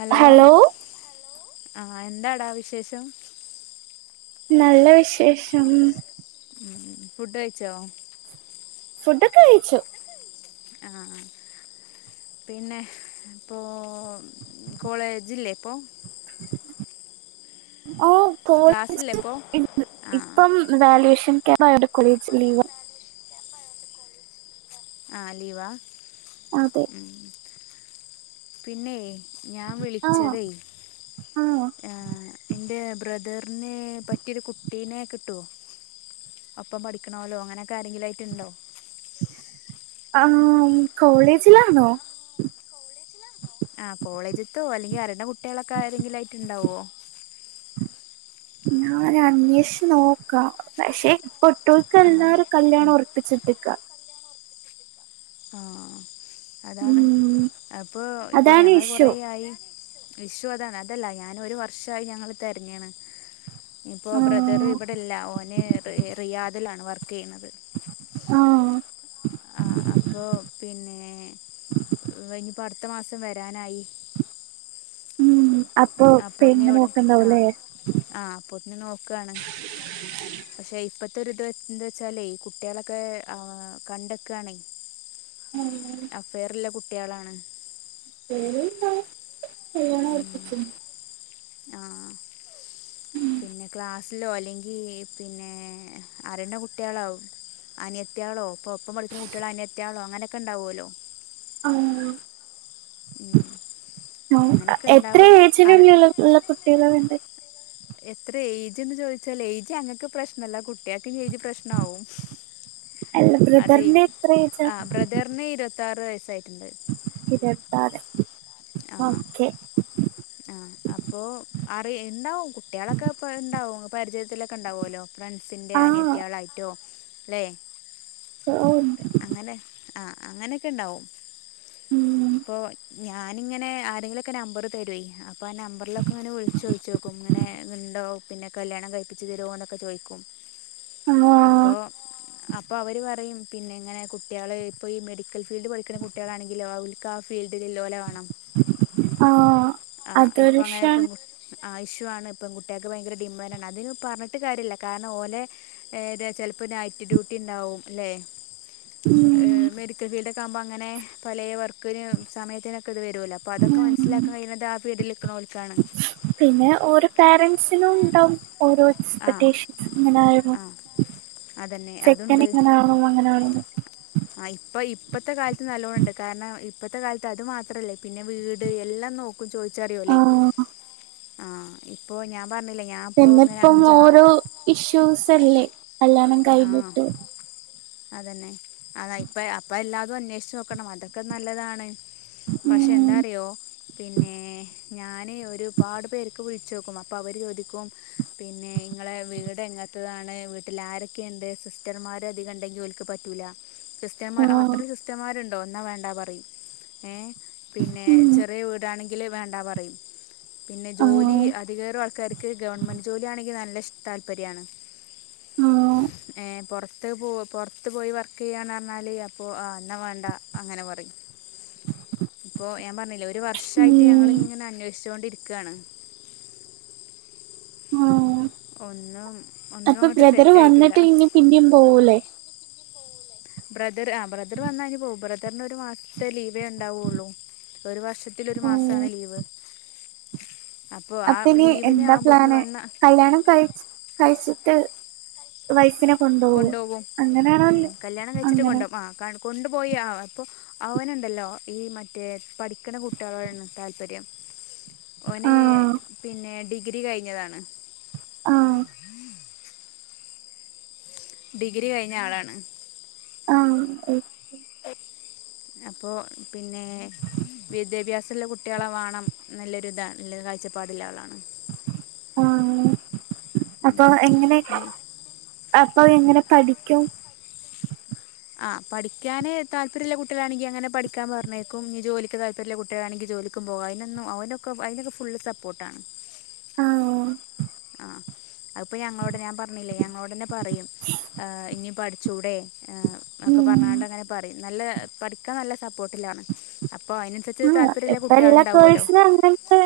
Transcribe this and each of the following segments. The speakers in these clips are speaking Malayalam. ഹലോ ആഹ് എന്താടാ വിശേഷം. നല്ല വിശേഷം. ഉം ഫുഡ് കഴിച്ചോ ഫുഡൊക്കെ കഴിച്ചു. ആഹ് പിന്നെ ഇപ്പോ കോളേജില്ലേ ഇപ്പൊ ഓ ക്ലാസ്സില്ലേ കോളജ് ഇപ്പോൾ ഇണ്ട് ആ ഇപ്പം വാല്യേഷൻ. [unintelligible] കോളേജ് ലീവ ആഹ് ലീവാ. അതെ ഉം. പിന്നെ ഞാൻ ആഹ് വിളിച്ചതേ ആഹ് എന്റെ ബ്രദറിനെ പറ്റിയൊരു കു കുട്ടീനെ കിട്ടുവ അപ്പം പഠിക്കണല്ലോ അങ്ങനെക്കെ ആരെങ്കിലുംയിട്ട് ഉണ്ടോ ആഹ് കോളേജിലാണോ. ആ കോളേജത്തോ അല്ലെങ്കി അറിയണ്ട കുട്ടികളൊക്കെ ഏതെങ്കിലും ആയിട്ട് ഉണ്ടാവോ ഞാന് അന്വേഷച്ച് നോക്കാം പക്ഷേ ആഹ് പൊട്ടുമിക്കാല്ലാരും ഉം കല്യാണം ഒർപ്പിച്ചിട്ടിക്ക ആഹ് അതാണ് ഉം അപ്പൊ ഇപ്പൊ അതാണ് ഞങ്ങള് ഇഷ്യൂ കൊറേ ആയി ഇഷ്യൂ അതാണ് അതല്ല ഞാനൊരു വർഷായി ഞങ്ങളെ തെര്ഞ്ഞീണ് ഇപ്പോ ബ്രദറ് ആഹ് ഇവിടെല്ല ഓന് റി റിയാദിലാണ് വർ കെയ്ണത് ആഹ് ആ അപ്പൊ പിന്നെ ഇവനിപ ട്ത്ത മാസം വരാനായി ഉം അപ്പൊ അപ്പോത്തി പെണ്ണ് ഇവ്ടെ ആഹ് നോക്കണ്ടാവുല്ലേ ആഹ് അപ്പോത്തി നോക്കാണ് പഷെ ഇപ്പ ത്തൊരുത് ഇത് എന്താ വെച്ചാലേ കുട്ട്യിളക്കെ ആ കണ്ടക്കാണെ അഫെയറില കുട് ട്ട്യാളാണ് [unintelligible] ഉം കല്യാണോർപിച്ച് ആ പിന്നെ ക്ലാസ്സിലോ അല്ലെങ്കി പിന്നെ അറുണ കുട്ട്യാളോ അനിയത്ത്യാളോ ഇപ്പൊ ഒപ്പം പഠിക്കിണ കുട്ട്യാളെ അനിയത്ത്യാളോ അങ്ങനെക്കെ ഇണ്ടാവോല്ലോ ആ ഉം അങ്ങനെയൊക്കെ എത്ര ഉണ്ടാവും അറി ഏജിനുള്ളിള്ള ഇള്ള കുട്ടികളെ വേണ്ടെ എത്ര എയ്ജ്ന്ന് ചോദിച്ചാല് എയ്ജ് അങ്ങക്ക് പ്രശ്നല്ല കുട്ട്യ ക്ക് എയ്ജ് പ്രശ്നിവും അല്ല അതെയ് ബ്രദറിന്റെ എത്ര ഏജാ ആ ബ്രദർന് ഈര്വത്തി പത്താറ് വയസ്സായിട്ടിണ്ട് ഇര്വത്താറ് ആഹ് ആ അപ്പൊ അറീ ഇണ്ടാവും കുട്ട്യാളൊക്കെ ഇപ്പ ഇണ്ടാവും പരിചയത്തിലൊക്കെ ഇണ്ടാവോല്ലോ ആ ഫ്രണ്ട്സിൻന്റെറെ ആന്യയത്ത്യാളായിട്ടോ [unintelligible] ഉണ്ട് അങ്ങനെ ആഹ് അങ്ങനെക്കെണ്ടാവും ഉം പോ ഞാനിങ്ങനെ ആരെങ്കിലൊക്കെ നമ്പറ് തരുവെയ് പ്പൊ നമ്പർലക്കെ ഇങ്ങനെ വിൾച്ചോയ്ച്ചോക്കും ഇങ്ങനെ ഇണ്ടോ പിന്നെ കല്യാണം കയ്പ്പിച്ച് തരോ ന്നൊക്കെ ചോയ്ക്കും ആ അപ്പൊ അപ്പൊ അവര് പറയും പിന്നെ ഇങ്ങനെ കുട്ട്യാൾ ഇപ്പോ ഈ മെഡിക്കൽ ഫീൽഡ് പഠിക്ക്ണ കുട്ട്യാളാണെങ്കിലോ അവര്ക്ക് ആ ഫീൽഡില് ഇള്ളൊലെ വാണം. ആ ആ ഇപ്പ അതൊരു അങ്ങനിപ്പ വിഷയാണ് പെ ആവശ്യമാണ് ഇപ്പം പെൺ കുട്ടികൾക്ക് ഇപ്പ ഭയങ്കര ഡിമാൻഡ് ആണ് അതിന് പറഞ്ഞിട്ട് കാര്യമില്ല കാരണം ഓലെ ഇത ചിലപ്പോൾ നൈറ്റ് ഡ്യൂട്ടി ഉണ്ടാവും. അല്ലേ? ഏ ഉം മെഡിക്കൽ ഫീഡ് ആകുമ്പോൾ അങ്ങനെ പലേ വർക്കൊരു സമയത്തിനൊക്കെ ഇത് വ ട്ടൂല പ്പതെക്കെ ഉം മനസിലാക്കൻ കഴിണ പീഡലിക്കണോളിണിക്കാണ്. പിന്നെ ഓരോ പോരന്റ്സിനും ണ്ടാവും. ഓരോ ആ എക്സ്പെൻസ് ഇങ്ങനെയാകണം. ആ അതന്നെ ചെക്കൻ അതുണ്ട് ഇങ്ങനെകാണം അങ്ങനാവണന്ന്. ആ ഇപ്പ ഇപ്പത്തെ കാലത്ത് നല്ലോ ണ്ട്. കാരണം ഇപ്പത്തെ കാലത്ത് അത് മാത്രല്ലേ പിന്നെ വീട് എല്ലാം നോക്ക ചോദിച്ചറിയുല്ലേ? ആ ആ ഇപ്പൊ ഞാൻ പറഞ്ഞില്ലേ ഞാൻ ഇപ്പോൾ ഇങ്ങനെ പിന്നിപ്പം അഞ്ചാ ഓരോ ഇഷ്യൂസല്ലേ? കല്യാണം ആഹ് കഴിഞ്ഞിട്ടും. അതന്നെ അതാ ഇപ്പ അപ്പ എല്ലാതും അന്വേഷിച്ച് നോക്കണം അതൊക്കെ നല്ലതാണ് പക്ഷെ ഉം എന്താറിയോ പിന്നെ ഞാൻ പിന്നെ ഒരുപാട് പേർക്ക് വിളി ചോക്കും. അപ്പോ അവര് ചോദിക്കും പിന്നെ ഇങ്ങളെ വീട് എങ്ങനത്തതാണ് വീട്ടിൽ ആരൊ ഒക്കെ ണ്ട് സിസ്റ്റർമാര് അധികം ണ്ടങ്കി ഓര്ക്ക് പറ്റൂല. ക്രിസ്ത്യന്മാർ ആ അത്ര ക്രിസ്ത്യന്മാരുണ്ട ട്ടോ ന്നാ വേണ്ടാ പറിം ഏ? പിന്നെ ഉം ചെറിയ വീടാണെങ്കി ങ്കില് വേണ്ടാ പറയും. പിന്നെ ആ ജോലി അധികേറും ആൾക്കാർക്ക് ഗവൺമെന്റ് ജോലിയാണെങ്കിൽ നല്ല താല്പര്യണ്. ഉം ഏ പുറത്ത് പോ പുറത്ത് പോയി വർക്ക് ചെയ്യാന്ന് പറഞ്ഞാല് അപ്പ ആ വേണ്ടാ അങ്ങനെ പറയും. ഇപ്പോ ഞാൻപറഞ്ഞില്ലേ ഒരു വർഷം ആയിട്ട് ഉം ഞങ്ങളിങ്ങനെ അന്വേഷിച്ചു കൊണ്ടിരി ക്കാണ്. ആ ഒന്നും ഒന്നും അപ്പൊ അങ്ങോട്ട് ബ്രദർ സെറ്റായിട്ടില്ല വന്നിട്ട് ഇനി പിന്നേയും പോവൂലേ? ബ്രദർ ആ ബ്രദർ വന്ന പോകും. ബ്രദറിന്റെ ഒരു മാസത്തെ ലീവ് ല ഉണ്ടാവുള്ളൂ ഒരു വർഷത്തി ഒരു ഉം മാസമാണ് ലീവ് അപ്പോൾ ആ അപ്പൊ ഇനി ലീവിന് എന്താ ആകുമ്പോത്തിന് പ്ലാന് വന്ന കല്യാണം കഴ കഴിച്ചിട്ട് വയസ്സിനും കൊണ്ടോകും ഉം കല്ല്യാണം കഴിച്ചിട്ട് അങ്ങനെ കൊണ്ടആ കാണ കൊണ്ടുപോയി ആ അപ്പൊ അവനുണ്ടല്ലോ ഈ മറ്റേ പഠിക്ക്ണ കുട്ട്യേളോടാണ് താല്പര്യം ഓനെ ആഹ് പിന്നെ ഡി ഡഗ്രി കഴിഞ്ഞതാണ് ആഹ് [unintelligible] ഡിഗ്രി കഴിഞ്ഞ ആളാണ് ആഹ [inaudible] അപ്പോ പിന്നേ വിദ്യാഭ്യാസുള്ള കുട്ട്യേളെ വാണംന്ന്ല്ലൊരു താണ് നല്ല കാഴ്ചപ്പാടുള്ള ആളാണ് ആ അപ്പൊ ഉം. എങ്ങനെ ഇനി അപ്പൊ എങ്ങനെ പഠിക്കും ആ പഠിക്കാന് താല്പര്യമുള്ള കുടട്ട്യേളാണെങ്കി അങ്ങനെ പഠിക്കാൻ പറഞ്ഞയ്ക്കും നി ജോലിക്ക് താല്പര്യള്ള കുട്ട്യേളാണെങ്കി ജോലിക്കും പോകാം അയിനൊന്നും അവന്ക്കെ അതിനൊക്കെ ഫുള്ള് സപ്പോർട്ടാണ് ഓ ആഹ അപ്പൊ ഞങ്ങളോട് ഞാൻ പറഞ്ഞില്ലേ ഞങ്ങളോടന്നെ പറയും ഇനി പഠി ചൂടെ ന്നൊക്കെ ഉം പർഞ്ഞാണ്ടങ്ങനെ പറിം നല്ല പഠിക്കാൻ നല്ല സപ്പോട്ടിലാണ് അപ്പോ അതിനനുസരിച്ച് ആഹ് താല്പര്യമില്ല ഇപ്പ എല്ലാ കുട്ടികൾണ്ടാവൊല്ലോ ഗേൾസിനും അങ്ങനത്തെ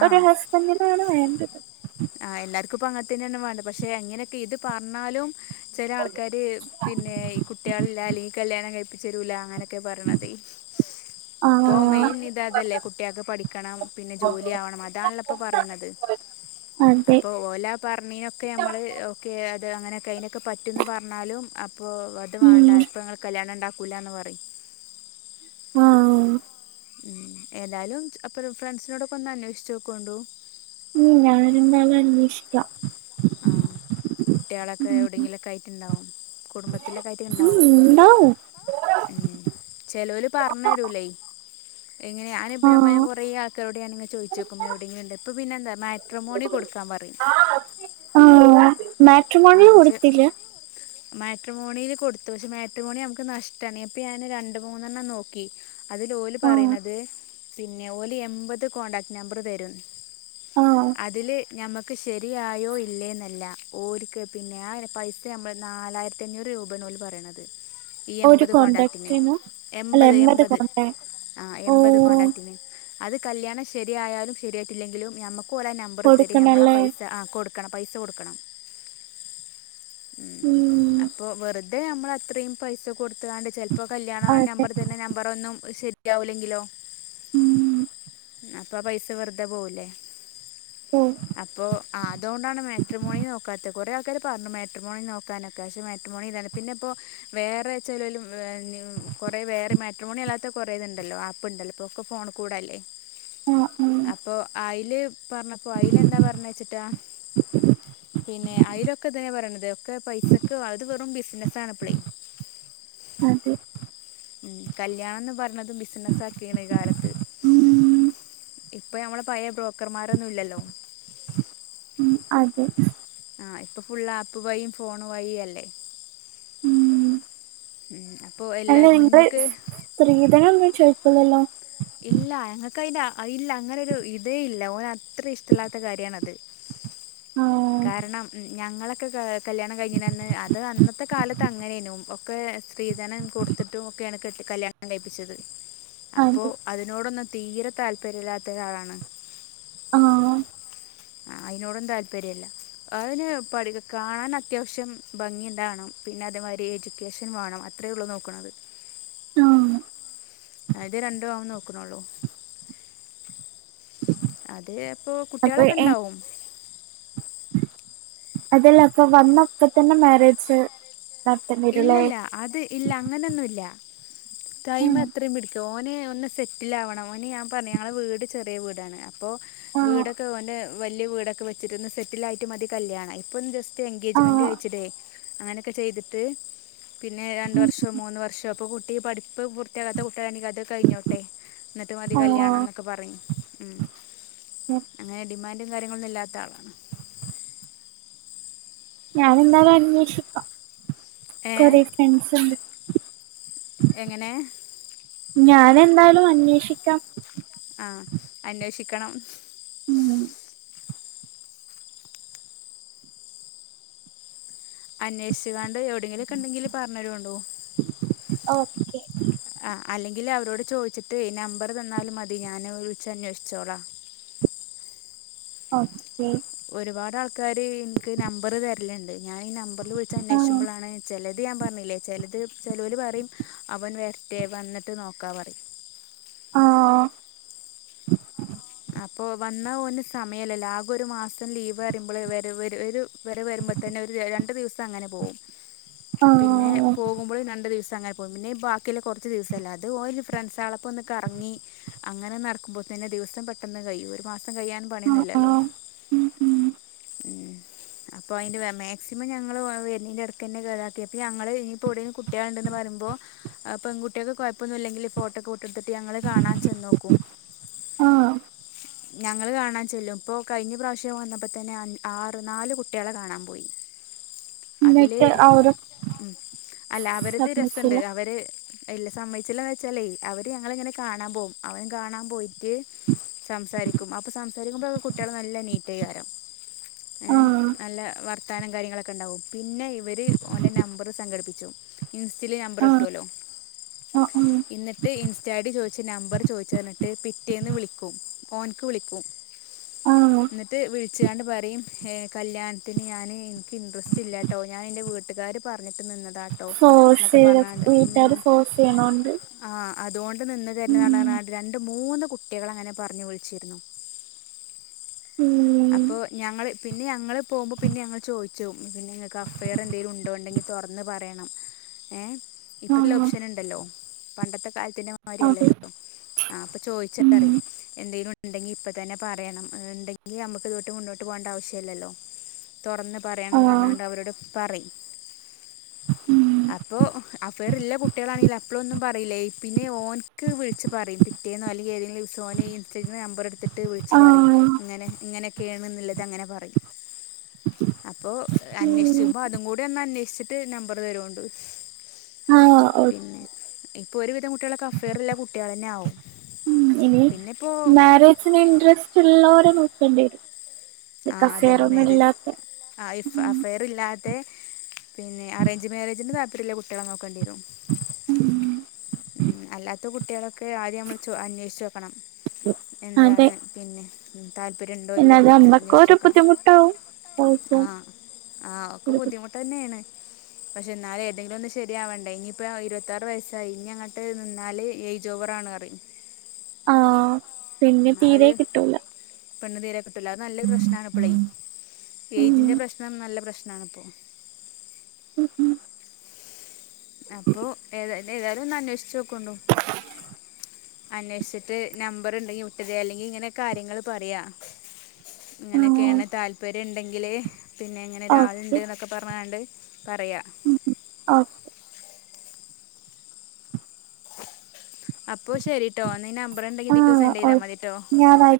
ആ ഒരു ഹസ്ബൻഡിനാണ് [unintelligible] ആ എല്ലാർക്കുംപ്പ അങ്ങെ തന്നെയാണ് വേണ്ടത് പക്ഷെ എങ്ങനെയൊക്കെ ഇത് പറഞ്ഞാലും ചെല ആൾക്കാര് പിന്നെ കുട്ട്യേളില്ല ലീ കല്യാണം കഴിപ്പിച്ചരൂല അങ്ങനൊക്കെ പറയണത് ഇപ്പൊ ആഹ് മെയിൻ ഇതാ അതല്ലേ കുട്ടികൾക്ക് പഠിക്കണം പിന്നെ ജോലി ആവണം അതാണല്ല ഇപ്പോ പറയുന്നത് അതെ അപ്പൊ ഓലാ പർഞീനൊക്കെ നമ്മള് ഓക്കെ അത് അങ്ങനെയൊക്കെ അയിനൊക്കെ പറ്റുന്ന് പർഞ്ഞാലും പ്പോൾ അത് ഉം വേണ്ട ഇപ്പോൾ ഞങ്ങൾ കല്യാണം ണ്ടാക്കും കൂലാന്ന് പറിം ആ ഹ് ഏതായാലും അപ്പം ഫ്രണ്ട്സിനോടൊക്കെ ഒന്ന് അന്വേഷ്ച്ചോക്കോണ്ടു ഉം ഞാനിന്നാലന്വേഷിക്കാം ആ കുട്ടികളൊക്കെ എവിടെങ്കിലുംക്കെ ആയിട്ട്ണ്ടാവും കുടുംബത്തിലൊക്കായിട്ട് ഉം ഇണ്ടാവും ഉണ്ടാവും ഉ ചെലോല് പർഞ്ഞരുല്ലേ എങ്ങനെയ ഞാന ഇപ്പ ആഹ് കുറെ ആൾക്കാരോട്ടെ ന ചോദിച്ചുക്കു എവിടെങ്കിലും ഉണ്ട് ഇപ്പൊ പിന്നെന്താ മാട്രമോണി കൊടുക്കാൻ പറയും മാട്രമോണില് കൊടുത്തില്ല മാട്രമോണില് കൊടുത്തു പക്ഷെ മാട്രമോണി നമക്ക് നഷ്ടാണ് അപ്പൊ ഞാന് രണ്ട് മൂന്നെണ്ണം നോക്കി അതിലോല് ആ പറിണത് പിന്നെ ഓല് എൺമ്പത് കോടാക്റ്റ് നമ്പറ് തരും ആ അതില് ഞമ്മക്ക് ഷ് ശരിയായോ ഇല്ലേന്നല്ല ഓൽക്ക് പിന്നെ ആ പൈസ നമ്മൾ നാലായിരത്തി അഞ്ഞൂറ് രൂപേണ് ഓല് പറിണത് ഈ ഒരു എൺപത് കോണ്ടാക്ററ്റ്ന് കോൺടാക്റ്റിന് അല്ല എൺപത് എൺപത് കോൺടാക്ട് ആ ഓ എൺപത് കോണ്ടാക്റ്റ്ന് അത് കല്യാണം ശരിയായാലും ശരിയായിട്ടില്ലെങ്കിലും നമ്മക്ക് പോലെ നമ്പറ് തരും നമ്മളാ കൊടുക്കണല്ലേ പൈസ അ കൊടുക്കണം പൈസ കൊടുക്കണം ഉം അപ്പോ വെറുത അതെ നമ്മളത്രിമ് പൈസ കോ കൊടുതാണ്ട് ചേലപ്പോ കല്യാണം ആ അതെ നമ്പർ തന്നെ നമ്പറൊന്നും ശരി ലാവുല്ലെങ്കിലോ ഉം അപ്പ പൈസ വെറുതെ പോവ് ലേ ഓ അപ്പൊ അതോണ്ടാണ് മാട്രമോണി നോക്കാത് കൊറെ ആൾക്കാര് പറഞ്ഞു മെട്രിമോണി നോക്കാനൊക്കെ പക്ഷെ മെട്രിമോണി ഇതാണ് പിന്നെ ഇപ്പോ വേറെ ചെലോല് കൊറെ വേറെ മെട്രോണി അല്ലാത്ത കൊറേ ഇത്ണ്ടല്ലോ ആപ്പ് ഇണ്ടല്ലോ ഇപ്പൊ ഒക്കെ ഫോൺ കൂടെ അല്ലേ ആ ആ അപ്പോ ആയി ല് പറഞ്ഞപ്പോ അയ്ല് എന്താ പറഞ്ഞച്ചിട്ടാ പിന്നെ അയ്ലൊക്കെ ഇതെ പറിണത് ഒക്കെ പൈസക്ക് അത് വെറും ബിസിനസാണ് ഇപ്പളെ അതെ കല്യാണംന്ന് പറഞ്ഞത് ബിസിനസ്സ് ആക്കിക്ണ് ഈ കാലത്ത് ഉം ഇപ്പൊ നമ്മടെ പയെ ക്കർമാരൊന്നുല്ലല്ലോ ഉം അതെ ആ ഇപ്പം ഫുള്ള് ആപ്പ് വഴും ഫോൺ വഴും അല്ലേ ഉം അപ്പോൾ എല്ലാ അല്ല നിങ്ങള് മുന്നേക്ക് സ്ത്രീധനൊന്നും ചോയ്ക്കൂല്ലല്ലോ ഇല്ല ഞങ്ങക്ക് അയ്ൻ ഇല്ല അങ്ങനെ ഒരു ഇതേ ഇല്ല ഓന് അത്രേം ഇഷ്ടല്ലാത്ത കാര്യാണത് ആ കാരണം ഞങ്ങളക്കെ കാല കല്യാണം കഴിഞ്ഞിനന്ന് അത് അന്നത്തെ കാലത്ത് അങ്ങനേനു ഒക്കെ സ്ത്രീധനം കൊടുത്തിട്ടും ഒക്കെയാണ് കെട്ട കല്യാണം കഴിപ്പിച്ചത് അപ്പോ അതെ അതിനോടൊന്ന് തീരെ താല്പര്യമില്ലാത്ത ഒരാളാണ് ആഹ് ആ അതിനോടൊന്നും താല്പര്യമല്ല അതിന് പ കാണൻ അത്യാവശ്യം ഭംഗി എന്തണം പിന്നെ അതുമാതിരി എഡ്യൂക്കേഷൻ വേണം അത്രേ ഉള്ളു നോക്കണത് ആഹ് ഇത് രണ്ടു ആവന്ന് നോക്കുന്നുള്ളൂ അത് അപ്പൊ അപ്പൊ കുട്ടികളൊക്കെ എ ഇണ്ടാവും അതല്ല അപ്പൊ വന്നപ്പ തന്നെ മാരേജ് നടത്തേണ്ടി വരൂല്ലേ ഇല്ലല്ല അത് ഇല്ല അങ്ങനൊന്നുംല്ല ടൈം ഉം എത്രയും പിടിക്ക ഓന് ഒന്ന് സെറ്റിലാവണം ഓന് ഞാൻ പറഞ്ഞു ഞങ്ങള വീട് ചെറിയ വീടാണ് അപ്പോ ആ വീടൊക്കെ ഓന്റെ വലിയ വീടൊക്കെ വച്ചട്ടൊന്ന് സെറ്റിൽ ആയിട്ട് മതി കല്യാണം ഇപ്പൊ ജസ്റ്റ് ആ എൻഗേജ്മെന്റ് കഴിച്ചിടെ അങ്ങനെയൊക്കെ ചെയ്തിട്ട് ട്ട് പിന്നെ രണ്ട ഉം വർഷമോ മൂന്ന് വർഷോ ഇപ്പോ കുട്ടി പഠിക്ക ഇപ്പ പൂർത്തിയാക്കാത്ത കുട്ടുകാരാണിക്ക അത് കഴിഞ്ഞോട്ടെ എന്നിട്ട് മതി ആ കല്യാണം എന്നൊക്കെ പറഞ്ഞു ഓക്കെ. അങ്ങനെ ഡിൻ് മും കാര്യങ്ങളൊും ഇല്ലാത്ത ആളാണ് ഞാന എന്താലും അന്വേഷിക്കാം ഏ കൊറെ ഫ്രണ്ട്സ് ഉണ്ട് എങ്ങനെ ഞാന എന്തായാലും അന്വേഷിക്കാം ആഹ അന്വേഷിക്കണം ഉം അന്വേഷുകാണ് അ എവിടെെങ്കിലൊക്കെ ഉണ്ടെങ്കിൽ പറഞ്ഞരോണ്ടു ഓക്കെ ആ അല്ലെങ്കിൽ അവരോട് ചോദിച്ചിട്ട് ഈ നമ്പർ തന്നാലും മതി ഞാൻ വിളിച്ച അന്വേഷിച്ചോളാ ഓക്കെ ഒരുപാട് ആൾക്കാര് എനിക്ക് നമ്പർ തരലുണ്ട് ഞാൻ ഈ നമ്പറിില് വിളിച്ച ആഹ് അന്വേഷുമ്പോളാണ് ചില അത് ഞാൻ പറഞ്ഞില്ലേ ചിലത് ചെലവൽ പറയും അവൻ വരട്ടെ വന്നിട്ട് നോക്കാ പറയും ആ അപ്പോ വന്ന ഓ ന് സമയമല്ലല്ല ആകെ ഒരു മാസം ലീവ് പറയുമ്പോ വ ഒരു വരെ വരുമ്പോൾ തന്നെ ഒരു രണ്ടു ദിവസം അങ്ങനെ പോകവും പിന്നെ ആഹ് പോകുമ്പോളും രണ്ട്‌ ദിവസം അങ്ങനെ പോകും പിന്നെ ബാക്കിയുള്ള കുറച്ച് ദിവസല്ലെ അത് ഫ്രണ്ട്സ് ആളപ്പോ ഒൊക്ക കറങ്ങി അങ്ങനെ ഒന്ന് നടക്കുമ്പോ തന്നെ ദിവസം പെട്ടന്ന് കഴിയും ഒരു മാസം സം കഴിയാൻ ആഹ് പണിയുന്നില്ലല്ലോ ആഹ് ഉം ഉം അപ്പൊ അതിന്റെ മാക്സിമം ഞങ്ങള്ൾന്റെ ഇടക്കന്നെ കേടാക്കി അപ്പ ഞങ്ങങ്ങള് ഇനിപ്പോ എവിടെേും കുട്ടികളുണ്ടെന്ന് പറയ്പോ പെകട്ടിയൊക്കെ കുഴപ്പൊന്നില്ലെങ്കിൽ ഫോട്ടോ കൂട്ട എടുത്തിട്ട് ത്തിട്ട് ഞങ്ങള് കാണാൻ ചെന്നോക്കും ആഹ് ഞങ്ങള്ൾ കാണാൻ ചെല്ലും ഇപ്പോൊ കഴിഞ്ഞ പ്രാവശ്യം വന്നപ്പോ തന്നെ ആറ് നാല് കുട്ടിളെ കാണാൻ പോയി അതില് എന്നിട്ട് അവര് ഉ അല്ല അവരത് രസുണ്ട് സമ്മതിച്ചില്ല അവര്ല്ല സമ്മച്ചില്ലന്ന് വെച്ചാലേ അവര് ഞങ്ങളിങ്ങനെ കാണാൻ പോകും അവനും കാണാൻ പോയിട്ട് സംസാരിക്കും അപ്പൊ സംസാരിക്കുമ്പോക്കെ കുട്ടികൾ നല്ല നീറ്റായികാരം ഏ ആഹ് നല്ല വർക്ക് താനം കാര്യങ്ങളൊക്കെ ഉണ്ടാവും പിന്നെ ഇവർ ഓൻറെ നമ്പർ സംഘടിപ്പിച്ചു ഇൻസ്റ്റയിലൽ നമ്പർ ആഹ് കിട്ടുല്ലോ ആഹ് ഉം എന്നിട്ട് ഇൻസ്റ്റ ആ് ചോദിച്ച നമ്പർ ചോദിച്ചു പറഞ്ഞിട്ട് പിറ്റേന്ന് വിളിക്ക ക [inaudible] ഓൻക്ക് വിളിക്കും ആഹ് എന്നിട്ട് വിളിച്ചുകാണ്ട് പറയും കല്യാണത്തിന് ഞാൻ എനിക്ക് ഇൻട്രസ്റ്റ് ഇല്ല ട്ടോ ഞാൻ എൻ്റെ വീട്ടുകാാര് പറഞ്ഞിട്ട് നിന്നത് ഫോസ് ചെയ്ത വീട്ടാാര് ഫോസ് ചെയ്യണണ്ട് അതോണ്ട് അ നിന്ന് തരുന്ന നടാ രണ്ട് മൂന്ന് കുട്ടികൾ അങ്ങനെ പറഞ്ഞു വിളി [inaudible] ഉം അപ്പൊ ഞങ്ങള് പിന്നെ ഞങ്ങള് പോകുമ്പോ പിന്നെ ഞങ്ങൾ ചോദി ച്ചും പിന്നെ നിങ്ങൾക്ക് അഫയർ എന്തേങ്കിലും ഉണ്ടോ ഉണ്ടെങ്കിൽ തുറന്ന് പറയണം ഇപ്പല്ല ആഹ് ഓപ്ഷൻ ഉണ്ടല്ലോ പണ്ടത്തെ കാലത്തിന്റെ അതെ മാരിയല്ലല്ലോ ഇപ്പൊ ആ അപ്പൊ ചോദിച്ച ഉം നറി എന്തെ ഉണ്ടെങ്കിൽ ഇപ്പ തന്നെ പറയണം ണ്ടങ്കിൽ നമുക്ക് ഇതൊട്ട് മുന്നോട്ട് പോകേണ്ട ആവശ്യമില്ലല്ലോ തുറന്ന് പറയണംന്ന് ആഹ് ഞ്ഞുകാണ്ട് അവരോട് പറയും ഉം അപ്പൊ അ അഫാർലുള്ള കുട്ടികളാണെങ്കിൽ അപ്പോഴൊന്നും പറയില്ലേ പിന്നെ ഓനക്ക് വിളിച്ച് പറയും പിറ്റേന്ന അെങ്കിൽ ഏതെങ്കിലും ദിവസ ഓന ഇൻസ്റ്റഗ്ര നമ്പർ എടുത്തിട്ട് ട്ട് വിിച്ചച്ച് പറയും ആഹ് ഇങ്ങനെ ഇങ്ങനെ ണത് അെ പറ അപ്പോ ഉം അവിക്ക്പ അത കൂ അ നമ്പർ തരുംണ്ട് ആഹ് ഓഹ് പിന്നെ ഇപ്പൊ ഒരുവിധം കുട്ടികളക്കെ അഫെയറില്ല കുട്ടികൾന്നെ ആവും ഉം ഇനി പിന്നെ ഇപ്പോ മാരേജിന് ഇൻട്രസ്റ്റ് ഉള്ളോരെ നോക്കേണ്ടി വരും ആ ലൈക്ക് അഫെയർ അതന്ന ഒന്നും മരേജ് ഇല്ലാത്ത ആ അ ഫെയർല്ലാ ത്തെ പിന്നെ അറേഞ്ച് മാരേജിന്റെ കുട്ടികളെ നോക്കണ്ടേ ഉം അല്ലാത്ത കുട്ടികളൊക്കെ ആദ്യം നമ്മൾ അന്വേഷിച്ച പ്പണം അതെ എന്താണ് പിന്നെ താല്പര്യം ഉണ്ടോ ഇല്ലേ എന്നാലും എന്നൊക്കെ അറിഞ്ഞു നമ്മക്ക് ഒരു വെച്ചെക്കണം ബുദ്ധിമുട്ടാവും ഓൾക്കും ആഹ് ആ ഒക്കെ ഒരു ബുദ്ധി ബുദ്ധിമുട്ട് തന്നെയാണ് പക്ഷെ എന്നാല് ഏതെങ്കിലും ഒന്നും ശരിയാവണ്ടേ ഇനിയിപ്പ ഇരുപത്താറ് വയസ്സായി ഇനിങ്ങട്ട് നിന്നാല് ഏയ്ജോവറാണ് പറ ആ പിന്നെ തീരെ കിട്ടൂല പെണ്ണ് തീരെ ക് ട്ടൂല അത് നല്ലൊരു പ്രശ്നാണ്പ്പളൈ ഉം എയ്ജിന്റെ പ്രശ്നം നല്ല പ്രശ് നാണ്പ്പോ ഉം ഉം അപ്പൊ ഏത ന്നെതാലൊന്ന ന്വേഷിച്ചോക്കോണ്ടു അന്വേഷിച്ചിട്ട് നമ്പർ ണ്ടെങ്കി വിട്ടെരെ അല്ലെങ്കി ങ്ങനെ കാര്യങ്ങള് പറയാ ആഹ് ഇങ്ങനെക്കെണ് താല്പര്യണ്ടെങ്കില് പിന്നെ ങ്ങനെ ഒരാള്ണ്ട് ഓക്കെ ന്നൊക്കെ പർഞ്ഞാണ്ട് പറയാ ഓ അപ്പൊ ശെരിട്ടോ എന്ന ഈ നമ്പറ്ണ്ടെങ്കി ഇതിക്കൊന്ന് ആഹ് സെൻറ്റൈയ്താ ഓക്കെ മതിട്ടോ ഞായറാഴ് ഓക്കെ.